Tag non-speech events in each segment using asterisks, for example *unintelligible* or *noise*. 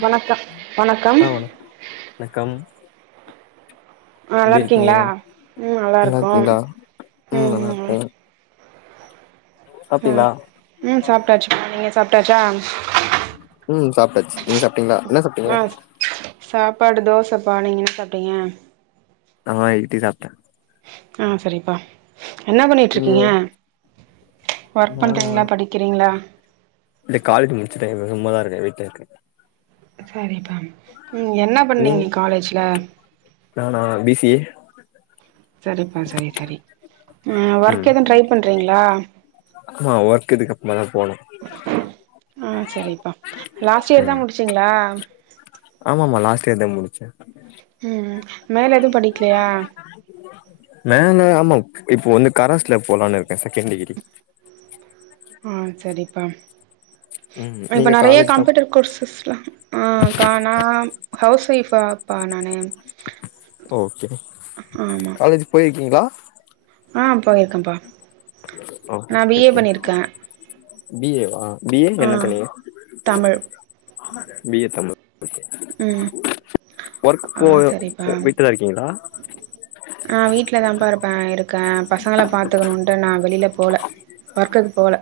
வணக்கம் வணக்கம் ஆ வணக்கம் வணக்கம் ஆ நல்லா எப்டி இருக்கீங்க இருக்கீங்ளா ம் நல்லா நல்லாருக்கோம் இருக்கீங்களா நல்லா ம் இருக்கோ ஆ சாப்ட்டீங்களா ம் சாப்ட்டாச்சு நீங்க சாப்ட்டாச்சா ம் சாப்டாச்சு நீங்க சாப்ட்டீங்ளா என்ன சாப்ட்டீங்க ஆ சாப்பாடு தோசப்பா நீங்க என்ன சாப்ட்டீங்க நா இட்லி சாப்ட்டே ஆ சரிப்பா என்னா நீங்க? பண்ணிட்ருக்கீங்க ஒர்க் நானா பண்றீங்களா படி க்கிறீங்ளா காலேஜ் முடிச்சிட்டே சும்மாதா இருக்கே வீட்ல இருக்கே சரிப்பா ம் என்ன நீங்க பண்ணீங்க காலேஜ்ல நானா பி சி ஏ சரிப்பா சரி சரி ஒர்க் எதுவு ட்ரை பண்றீங்ளா ஆ ஒர்க் இதுக் அப்றோ தா போவ்னு ஆ சரிப்பா லாஸ்ட் இயர் தா முடிச்சீங்ளா ஆம்மாமா லாஸ்ட் இயர் தாங் முடிச்ச ம் மேல எதும் படிக்லையா மேல ஆம்மா இப்போ வந்து கரசுல போலானு இருக்கே செகண்ட் டிகிரி ஆ சரிப்பா ம் இப்ப நீங்க நெறைய காலேஜா கம்ப்யூட்டர் கோர்சஸ்லா ஆ க்கா நா ஹவுஸ் வொய்ஃபா நானு ஓகே ஆமா காலேஜ் போயிருக்கீங்ளா ஆ போயிருக்கப்பா ஓகே நா பி ஏ ஓகே பண்ணிருக்கே பி ஏ வா பி ஏ என்ன பண்ணிங்க Tamil B A Tamil okay ம் ஒர்க் ஆ போல சரிப்பா வீட்லதா இருக்கீங்ளா ஆ வீட்லதாபா இருப்பே இருக்கே பசங்கள பாத்துக்கணுன்டு நா வெளில போல ஒர்க்குக் போல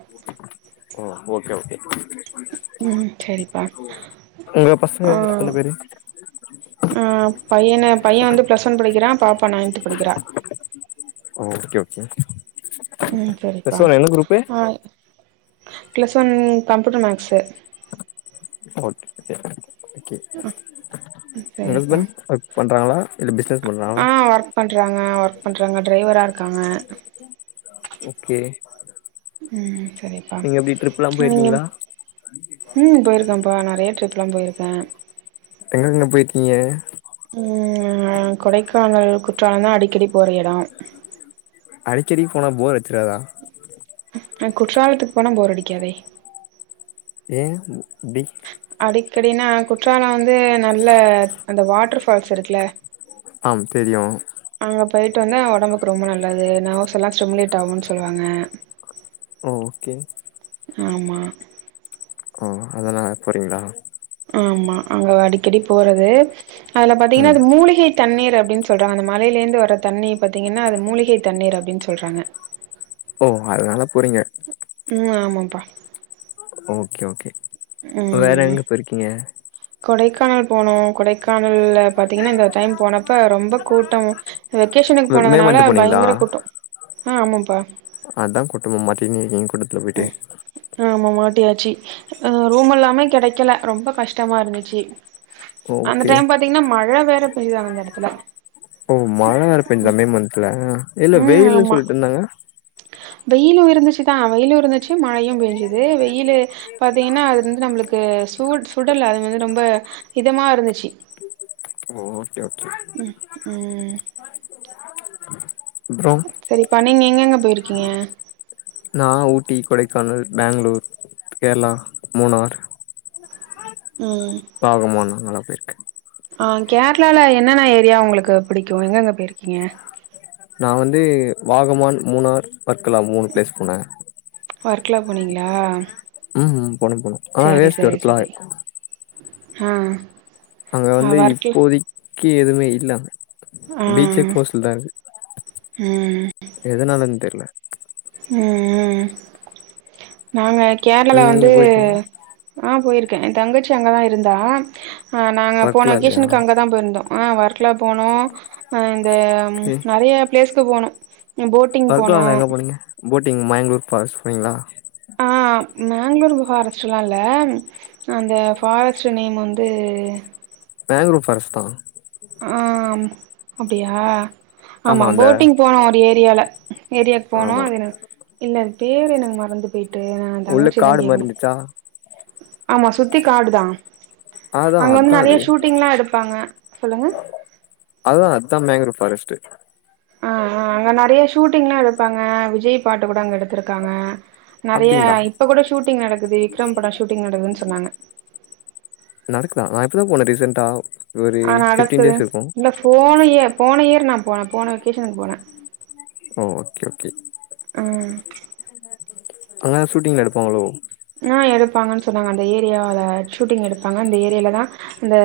ஓகே ஓகே ம் செரிப்பா உங்க பசங்க எத்தன பேரு அ பையன பைய வந்து ப்ளஸ் ஒன் படிக்கிறா பாப்பா நைன்த்து படிக்கிறா ஓ ஓகே ஓகே ம் சரிப்பா பிளஸ் ஒன் என்ன குரூப்பு ஆ plus one computer maths okay okay உங்க சரிப்பா ஹஸ்பண்ட் ஒர்க் பண்றாங்களா இல்ல பிஸ்னஸ் பண்றா ஆ ஒர்க் பண்றாங்க ஒர்க் பண்றாங்க ட்ரைவரா இருக்காங்க *unintelligible* ஓகே ம் சரிப்பா நீங்க எப்டி ட்ரிப்லா நீங்க போயிருக்கீங்களா ம் போயிருக்கேன்ப்பா நெறைய ட்ரிப்லா போயிருக்கே எங்க எங்க போயிருக்கீங்க ம் கொடைக்கானல் குற்றாலந்தா அடிக்கடி போற எடோ அடிக்கடி போனா போர் அடிச்சிறாதா குற்றாலத்துக்கு போனா போர் அடிக்காதே ஏ அப்டி அடிக்கடினா குற்றால வந்து நல்ல அந்த வாட்ரு ஃபால்ஸ் இருக்குல ஆம் தெரியு அங்க போயிட்டு வந்தா ஒடம்புக்கு ரொம்ப நல்லது ந வர்ஸ் எல்லா ஸ்டிமலேட் ஆகுன்னு சொல்வாங்க ஓகே ஆமா ஓ அனால போறீங்ளா ஆமா அங்க அடிக்கடி போறது அதுல பாத்தீங்கன்னா ம் அது மூலிகை தண்ணீர் அப்டின் சொல்றாங்க அந்த மலையிலே இருந்து வர தண்ணீ பாத்தீங்கன்னா அது மூலிகை தண்ணீர் அப்டின் சொல்றாங்க ஓ அதுனால போறீங்க ம் ஆமாப்பா ஓகே ஓகே வேற ம். எங்க போயிருக்கீங்க கொடைக்கானல் போனோ கொடைக்கானல்ல பாத்தீங்கன்னா இந்த டைம் போனப்ப ரொம்ப கூட்டம் வெகேஷனுக்கு மே போனதுனால மந்த் போனீங்களா பயங்கரக் கூட்ட ஆ ஆமாப்பா அதா கூட்டமா மாட்டினு கூட்டத்துல போயிட்டு ஆமா மாட்டியாச்சு ரூம் எல்லாமே கெடைக்கல ரொம்ப கஷ்டமா இருந்துச்சு அந்த ஓகே டைம் பாத்தீங்கன்னா மழ வேற பெயிதுங்க அந்த எடத்ல ஓ மழ வேறப் பேஞ்சுதா மே மன்த்ல இல்ல வெயிலுன் சொல்ட்ருந்தாங்க வெயிலு இருந்துச்சுதா வெயிலு இருந்துச்சு மழையு பேஞ்சுது வெயிலு பாத்தீங்கன்னா அதுல வந்து நம்ளுக்கு சு சுடல்ல அது வந்து ரொம்ப இதமா இருந்துச்சு ஓ ஓகே ஓகே ம். அப்றோ சரிப்பா நீங்க எங்கங்க போயிருக்கீங்க நா ஊட்டி கொடைக்கானல் பேங்ளூர் கேர்ளா மூனார் ம் வாகமான் நா நல்லா போயிருக்க ஆ கேரளால என்னென்ன ஏரியா உங்களுக்கு பிடிக்கு எங்கெங்க போயிருக்கீங்க நா வந்து வாகமான் மூணார் வர்க்கலா மூணு பிளேஸ் போனே ஒர்க்லா போனீங்களா? ம் போனும் போனு ஆனா சரி, வேஸ்ட் சரி, ஒர்க்குலா சரி. இருக்கு ஆ அங்க ஆ வந்து ஒர்க்கு இப்போதைக்கு எதுமே இல்ல அங்க ஆ. பீச்சே க்ளோஸ்லதா இருக்கு எதனாலன் தெர்ல ம் ம் நாங்க கேரளா வந்து நீங்க போயிருக்கீங்ளா ஆ போயிருக்கே எ தங்கச்சி அங்கதா இருந்தா அ நாங்க போன வர்க்கலா இல்லயா வக்கேஷனுக்கு அங்க தா போயிருந்தோ ஆ வர்க்லா போனோ அ இந்த ஓகே நறைய பிளேஸ்க்கு போனோ எ போட் பர்க்கலாலா எங்க போனீங்க போட்டிங் மயங்க்ரூ பாரஸ்ட் போனீங்களா ஆ மேங்களூர் ஃபாரஸ்ட்லா இல்ல அந்த ஃபாரஸ்ட் நேம் வந்து இது மேங்க்ரூ ஃபாரஸ்ட் தா ஆ அப்டியா ஆமா போட்டிங் போனோ ஒரு ஏரியால ஏரியாவுக்கு போனோ ஆமா அது எனக் இல்லை பேர் எனக்கு மறந்து போய்ட்டு நா உள்ள தங்கச்சி தா காடு மாரி கேக்கணு இருந்துச்சா ஆமா சுத்தி காடுதா அதா அங்க வந்து அதா நறைய அது ஷூட்டிங்லா எடுப்பாங்க சொல்லுங்க அதுதா அத்தா மேங்க்ரூ ஃபாரஸ்ட் ஆ அ அங்க நறைய ஷூட்டிங்லா எடுப்பாங்க விஜய் பாட்டு கூட அங்க எடுத்திருக்காங்க நறைய அப்டிங்களா இப்ப கூட ஷூட்டிங் நடக்குது விக்ரம் பட ஷூட்டிங் நடக்குதுன் சொன்னாங்க நடக்குதா நா இப்போதா போனே ரீசென்டா ஒரு ஆ ஃபிப்ட்டீன் நடக்குது டேஸ் இருக்கு இல்ல போன இயர் போன இயர் நா போனே போன வெக்கேஷனுக்கு போனே ஓ ஓகே ஓகே ம் அங்க ஷூட்டிங்ல எடுப்பாங்களோ ஆ எடுப்பாங்கன் சொன்னாங்க அந்த ஏரியால ஷூட்டிங் எடுப்பாங்க அந்த ஏரியாலதா அந்த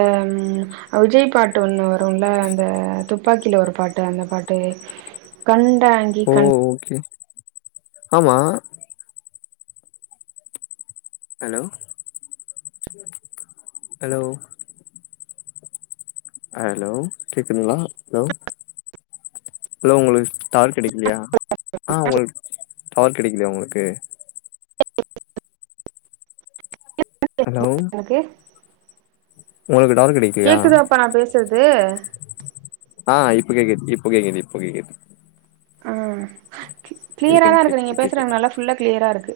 விஜய் பாட்டு ஒண்ணு வருல அந்த துப்பாக்கில ஒரு பாட்டு அந்த பாட்டு கண்டாங்கி ஓ கண் ஓகே ஆமா ஹலோ ஹலோ ஹலோ கேக்குதுங்கலா ஹலோ ஹலோ உங்களுக்கு டவர் கெடைக்கலையா ஆ உங்களுக் டவர் கெடைக்கலையா உங்களுக்கு ஹலோ ஓகே உங்களுக்கு டவர் கெடைக்கலையா கேக்குதாப்பா நா பேசறது ஆ இப்ப கேக்குது இப்ப கேக்குது இப்ப கேக்குது ஆ கேக்குது க்ளியராதா இருக்கு நீங்க கேக்குது கேக்குது பேசுறது நல்லா ஃபுல்லா க்ளியரா இருக்கு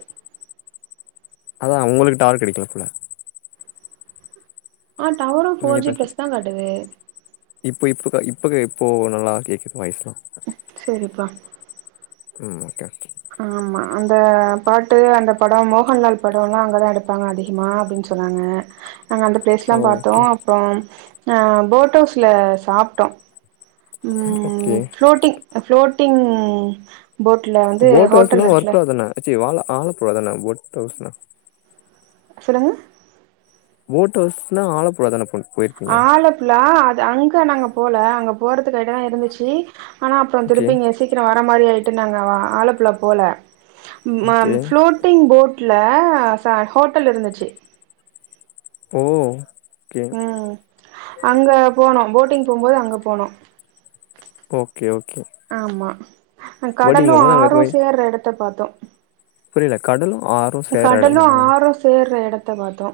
அதுதா உங்களுக்கு டவர் கெடைக்கல போல ஆ டவரு நீங்க ஃபோர் ஜி பேச ப்ளஸ்தா காட்டுது இப்போ இப்பக்கா இப்பக்க இப்போ நல்லா கேக்குது வாய்ஸ்லா சேரிப்பா ம் ஓகே ஓகே ஆ ஆமா அந்த பாட்டு அந்த படம் மோகன்லால் படம் எல்லா அங்கதா எடுப்பாங்க அதிகமா அப்டின்னு சொல் சொன்னாங்க நாங்கள் அந்த ப்ளேஸ்யெல்லா பாத்தோ ஓகே ஓகே அப்றோ போட் ஹவுஸில சாப்ட்டோ ம் ஓகே ஃப்ளோட்டிங் ஃப்ளோட்டிங் போட்டில வந்து போட் ஹவுஸ்னா ஹோட்டல் இருக்குல ஒர்க்கலா தான வாழ ஆழபுழா தானா போட்கவுஸ்னா சொல்லுங்க போட்ஹாவுஸ்னா ஆழப்படாதானண்ண போயிருகு ஆலப்புலா அது அங்க நாங்க போல அங்க போறதுக்கு எடம் இருந்துச்சு ஆனா அப்பறோ ஓகே திருப்பீங்க சீக்கிர வர மாரி ஆயிட்டு நாங்க ஆலப்புள்ள போல ஓகே ஃப்ளோட்டிங் போட்டல ச ஹோட்டல் இருந்துச்சு ஓ ஓகே ம் அங்க போன போட்டிங் போகுபோது அங்க போனோ ஓகே ஓகே ஆமா போட்டிங் கடலும் போம்போது அங்க இது ஆறும் மாரி சேர்ற இடத்த பாத்தோ புரியல கடல் ஆ கடலு ஆறும் சேர்ற இடத்த பாத்தோ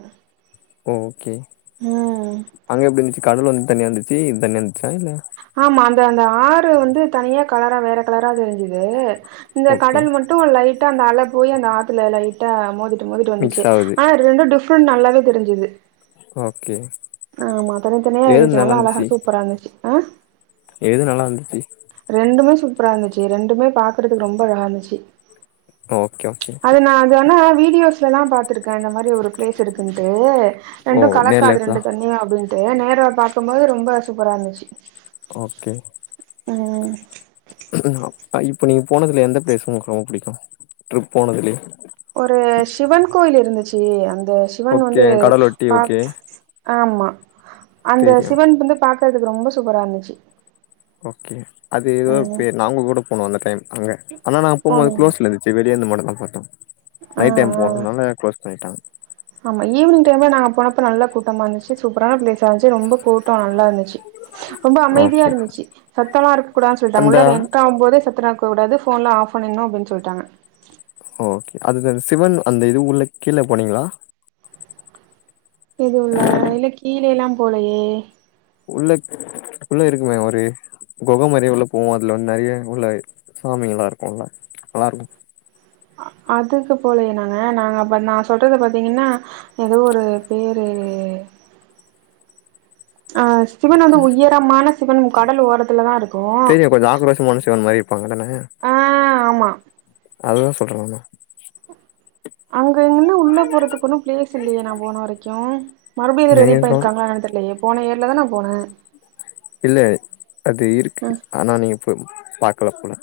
ஓ ஓகே ம் அங்க எப்டி இருந்துச்சு கடல் வந்து தனியா இருந்துச்சு இது வந்து தனியா இருந்துச்சா இல்ல ஆமா அந்த அந்த ஆறு வந்து தனியா கலரா வேற கலரா தெரிஞ்சுது இந்த ஓகே கடல் மட்டு ட்டும் லைட்டா அந்த அல போய் அந்த ஆத்துல லைட்டா மோதி போதிட்டு வந்துச்சு மிக்ஸ் ஆவுது ஆனா ரெண்டு டிஃப்ரெண்ட் நல்லாவே தெரிஞ்சுது ஓகே ஆமா தனித்தனியா இருந்துச்சு நல்லா அழகா சூப்பர இருந்துச்சு ஆ எது நல்லா இருந்துச்சு ரெண்டுமே சூப்பரா இருந்துச்சு ரெண்டுமே பாக்குறதுக்கு ரொம்ப அழகா இருந்துச்சு ஓகே ஓகே அது நான அததுனா வீடியோஸ்லல்லா பாத்துருக்கே அந்த மாரி ஒரு பிளேஸ் இருக்குட்டு ஓ ரெண்டு நேர்ல கலக்காது எப்ப ரெண்டு தண்ணியு அப்டின்னு நேர பாக்குபோது ரொம்ப சூப்பர இருந்துச்சு ஓகே ம் *unintelligible* இப்போ நீங்க போனதுல எந்த பளேஸு உங்களுக்கு ரொம்ப புடிக்கு ட்ரிப் போனதுலயே ஒரு சிவன் கோயில் இருந்துச்சு அந்த சிவன் ஓகே வந்து கடலொட்டி பா ஓகே ஆமா அந்த தெரியு சிவன் வந்து பாக்குறதுக்கு ரொம்ப சூப்பரா இருந்துச்சு ஓகே அது ஏதோ ம் பேரு நாங்க கூட போனோ அந்த டைம் அங்க ஆனா நாங்க போகுபோது போனீங்களா க்ளோஸ்லது செ வெளியே அந்த மடல்லா பாத்தோ ஆ நைட் டைம் ஆ போனறதுனால க்ளோஸ் பண்ணிட்டாங்க ஆமா ஈவினிங் டைம்ல நாங்க போனப்ப நல்லா கூட்டமா இருந்துச்சு சூப்பரான பிளேஸ் இருந்துச்சு ரொம்ப கூட்டம் நல்லா இருந்துச்சு ரொம்ப அமைதியா ஓகே இருந்துச்சு சத்தமா இருக்க கூடான்னு சொல்லிட்டாங்க அந்த உள்ளற என் *unintelligible* போதே சத்தமா இருக்க கூடாது போன்ல ஆப் பண்ணுங்க அப்டின்னு சொல்லிட்டாங்க ஓகே அது சிவன் அந்த இதுக்குள்ள கீழ போனீங்களா எதுவுல இல்ல கீழே எல்லா போலையே உள்ள உள்ள இருக்குமே ஒரு குக மரிய உள்ள போவோ அதுல வந்து நெறைய உள்ள சாமி எல்லா இருக்கும்ல நல்லா இருக்கு அதுக்கு போலயே நாங்க நாங்க அப்ப நா சொல்றது பாத்தீங்கன்னா ஏதோ ஒரு பேரு ஆ சிவன் வந்து உயரமான சிவன் கடல் ஓரத்துலதா இருக்கு தெரியு கொஞ்சோ ஆக்ரோஷமான சிவன் மாரி இருப்பாங்க தான ஆ ஆமா அதுதா சொல்றே நானு அங்க எங்கன்னா உள்ளே போறதுக்கு ஒன்னு ப்ளேஸ் இல்லியே நா போன வரைக்கு மறுபடியு எது ரெடி நீங்க கவன் பண்ணிருக்காங்ளான் என்னனு தெர்லயே போன இயர் ஏர்லதா நா போனே இல்ல அது இருக்கு ம் ஆனா நீங்க போ பாக்கல போல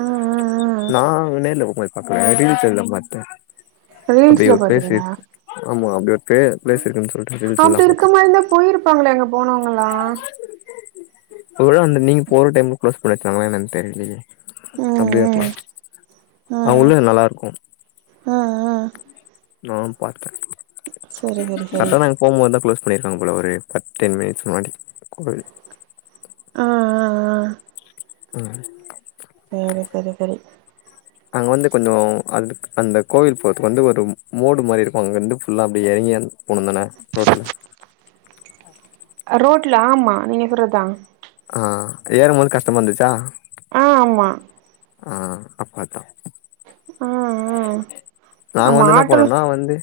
ஆ ஆ நா நேர்ல போம்போது பாக்ல ரீல்ஸல்தா பாத்தே ஆ அப்டி ரீல்ஸ்ல ஒரு ப்ளேஸ் பாத்தீங்களா இருக்கு ஆமா அப்டி ஒரு பே ப்ளேஸ் இருக்குன் சொல்ட்டு ரீல்ஸ்டுலதா அப்டி இருக்க பாத்தே மாரி இருந்தா போயிருப்பாங்களே அங்க போனவங்களா ஒருவேள அந்த நீங்க போற டைம்ல க்ளோஸ் பண்ணிட்டாங்களா என்னனு தெரிலயே அப்டிய ம் இருக்கலா ம் ஆ அ உள்ள நல்லா இருக்கு ஆ ஆ நா பாத்தே சரி சரி சரி போம்போதா க்ளோஸ் பண்ணிருக்காங்க போல ஒரு ஃபிஃப்டின் மினிட்ஸ் முன்னாடி கோயில் ஆ ஆ ஆ ம் சேரி சரி சரி அங்க வந்து கொஞ்சோ அது அந்த கோவில் போறதுக்கு வந்து ஒரு மோடு மாரி இருக்கு அங்க இருந்து ஃபுல்லா அப்டியே எறங்கி போனந்தானே ரோட்ல ரோட்ல ஆமா நீ சொல்றதா ஆ ஏறம் போது கஷ்டமா இந்துச்சா ஆ ஆமா ஆ அப்பாத்தா ஆ ஆ நாங்க ஆமா வந்து என்னா ஆட்டோ பன்னோன்னா வந்து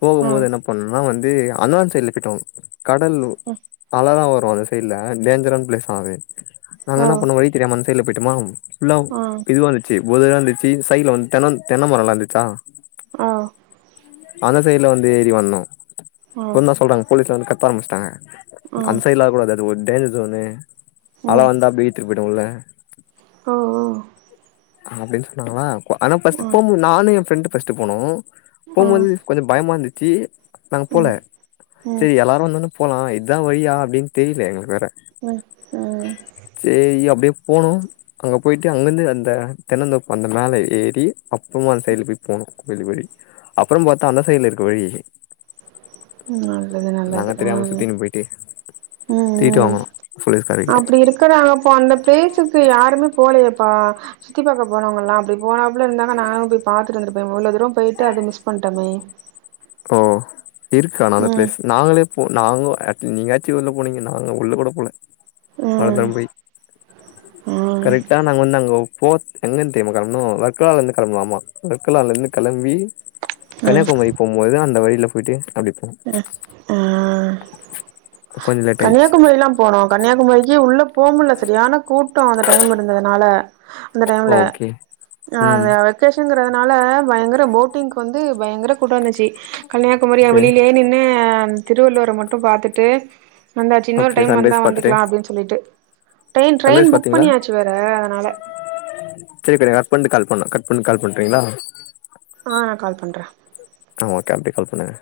போகும்போது என்ன பண்ணனா வந்து அந்தான் சைட்ல போய்ட்டோ கடல் அலலா வரு இல்ல டேஞ்சரான ப்ளேஸா அது நாங்க என்ன பண்ணோ வழி தெரியாம அந் சைட்ல போய்ட்டமா ல்லா இதுவா இருந்துச்சு பொதரா இருந்துச்சு சைட்ல வந்து தென்ன தென்ன மரல்லா இருந்துச்சா ஆ அந்த சைடுல வந்து ஏறி வந்தோ இப்பந்தா சொல்றாங்க போலீஸ்லா வந்து கத்த ஆரம்பிச்சுட்டோ அந் சைட்லா வரக்கூடாது அது ஒரு டேஞ்சர் சோனு அல வந்த அப்டி ஈத்துட்டு போய்டு உள்ள ஆ ஆ அப்டின் சொன்னாங்களா ஆனா ஃபர்ஸ்ட் போபோது நானு எ ஃப்ரெண்டு் ஃபஸ்ட்டு போனோ போபோது கொஞ்சோ பயமா இருந்துச்சு நாங்க போல சரி எல்லாரு வந்தொன்னே போலா இதா வழியா அப்டின்னு தெரில எங்களுக்கு வேற ம் சேரி அப்டியே போனோ அங்க போய்ட்டு அங்கிருந்து அந்த தென்னந்த தோப்பு அந்த மேல ஏறி அப்பமா அந்த சைடுல போய் போனு வேழி வேழி அப்ற பாத்தா அந்த சைட்ல இருக்கு வழி நல்லது நாங்க நல்லது ஆ தெரியாம ம் சுத்தினு போயிட்டு தீட்டு ம் வாங்குனோ போலீஸ் காரிகிட் அப்டி இருக்கறாங்க அப்போ அந்த ப்ளேஸுக்கு யாருமே போலயேப்பா சுத்தி பாக்க போனவங்கல்லா அப்டி போனா ல இருந்தா நானு போய் பாத்துட்டு வந்தருப்பே இவ்லோ துரோ போயிட்டு அத மிஸ் பண்டமே ஓ இருக்கு ஆனா அந்த ம் ப்ளேஸ் நாங்களே போ நாங்லு அட் நீங்காச்சு உள்ள போனீங்க நாங்க உள்ள கூட போல ம் அவ்ளத்துற்ம்பொய் ம் கரெக்டா நாங்க வந்து அங்கோ போத் எங்கந் தெரிய்மா களம்புனோ வர்க்ளாலேந்து களம்புனோ வர்க்கலாலேந்து களம்பி கன்னியாகுமரி போம்போதுதா அந்த வழில பொய்ட்டு அப்டி போனோ கொஞ்சோ லேட் ஆயிடுச்சு கன்னியாகுமரி எல்லா போனோ கன்னியாகுமாரிக்கே உள்ள போகமுல்ல சரியான கூட்டோ அந்த டைம் இருந்ததுனால அந்த டைமுல ஓகே ம் *unintelligible* கேஷன்ங்குறதுனால பயங்கர போட்டிங்க் வந்து பயங்கர கூட்ட வந்துச்சு கன்னியாகுமரிய ஓகே வெளிலே நின் நே அம் திருவள்ளுவர மட்டு பாத்துட்டு மந்தாச்சு இன்னொரு ஓகே டைம் வந்தா சன்ரைஸ் பாத்துட்டு வந்துக்லா அப்டின் சொல்லிட்டு ட்ரெயின் ட்ரெயின் ஃபுக் பண்ணியாச்சு வேறு அதனால செரி இப் எனக் கட் பண்ட்டு கட் பண்ணி கால் பண்ணு கட் பண்ட்டு கால் பண்றீங்ளா ஆ நா கால் பண்ற அ ஓக்கே அப்டே கால் பண்ணுங்க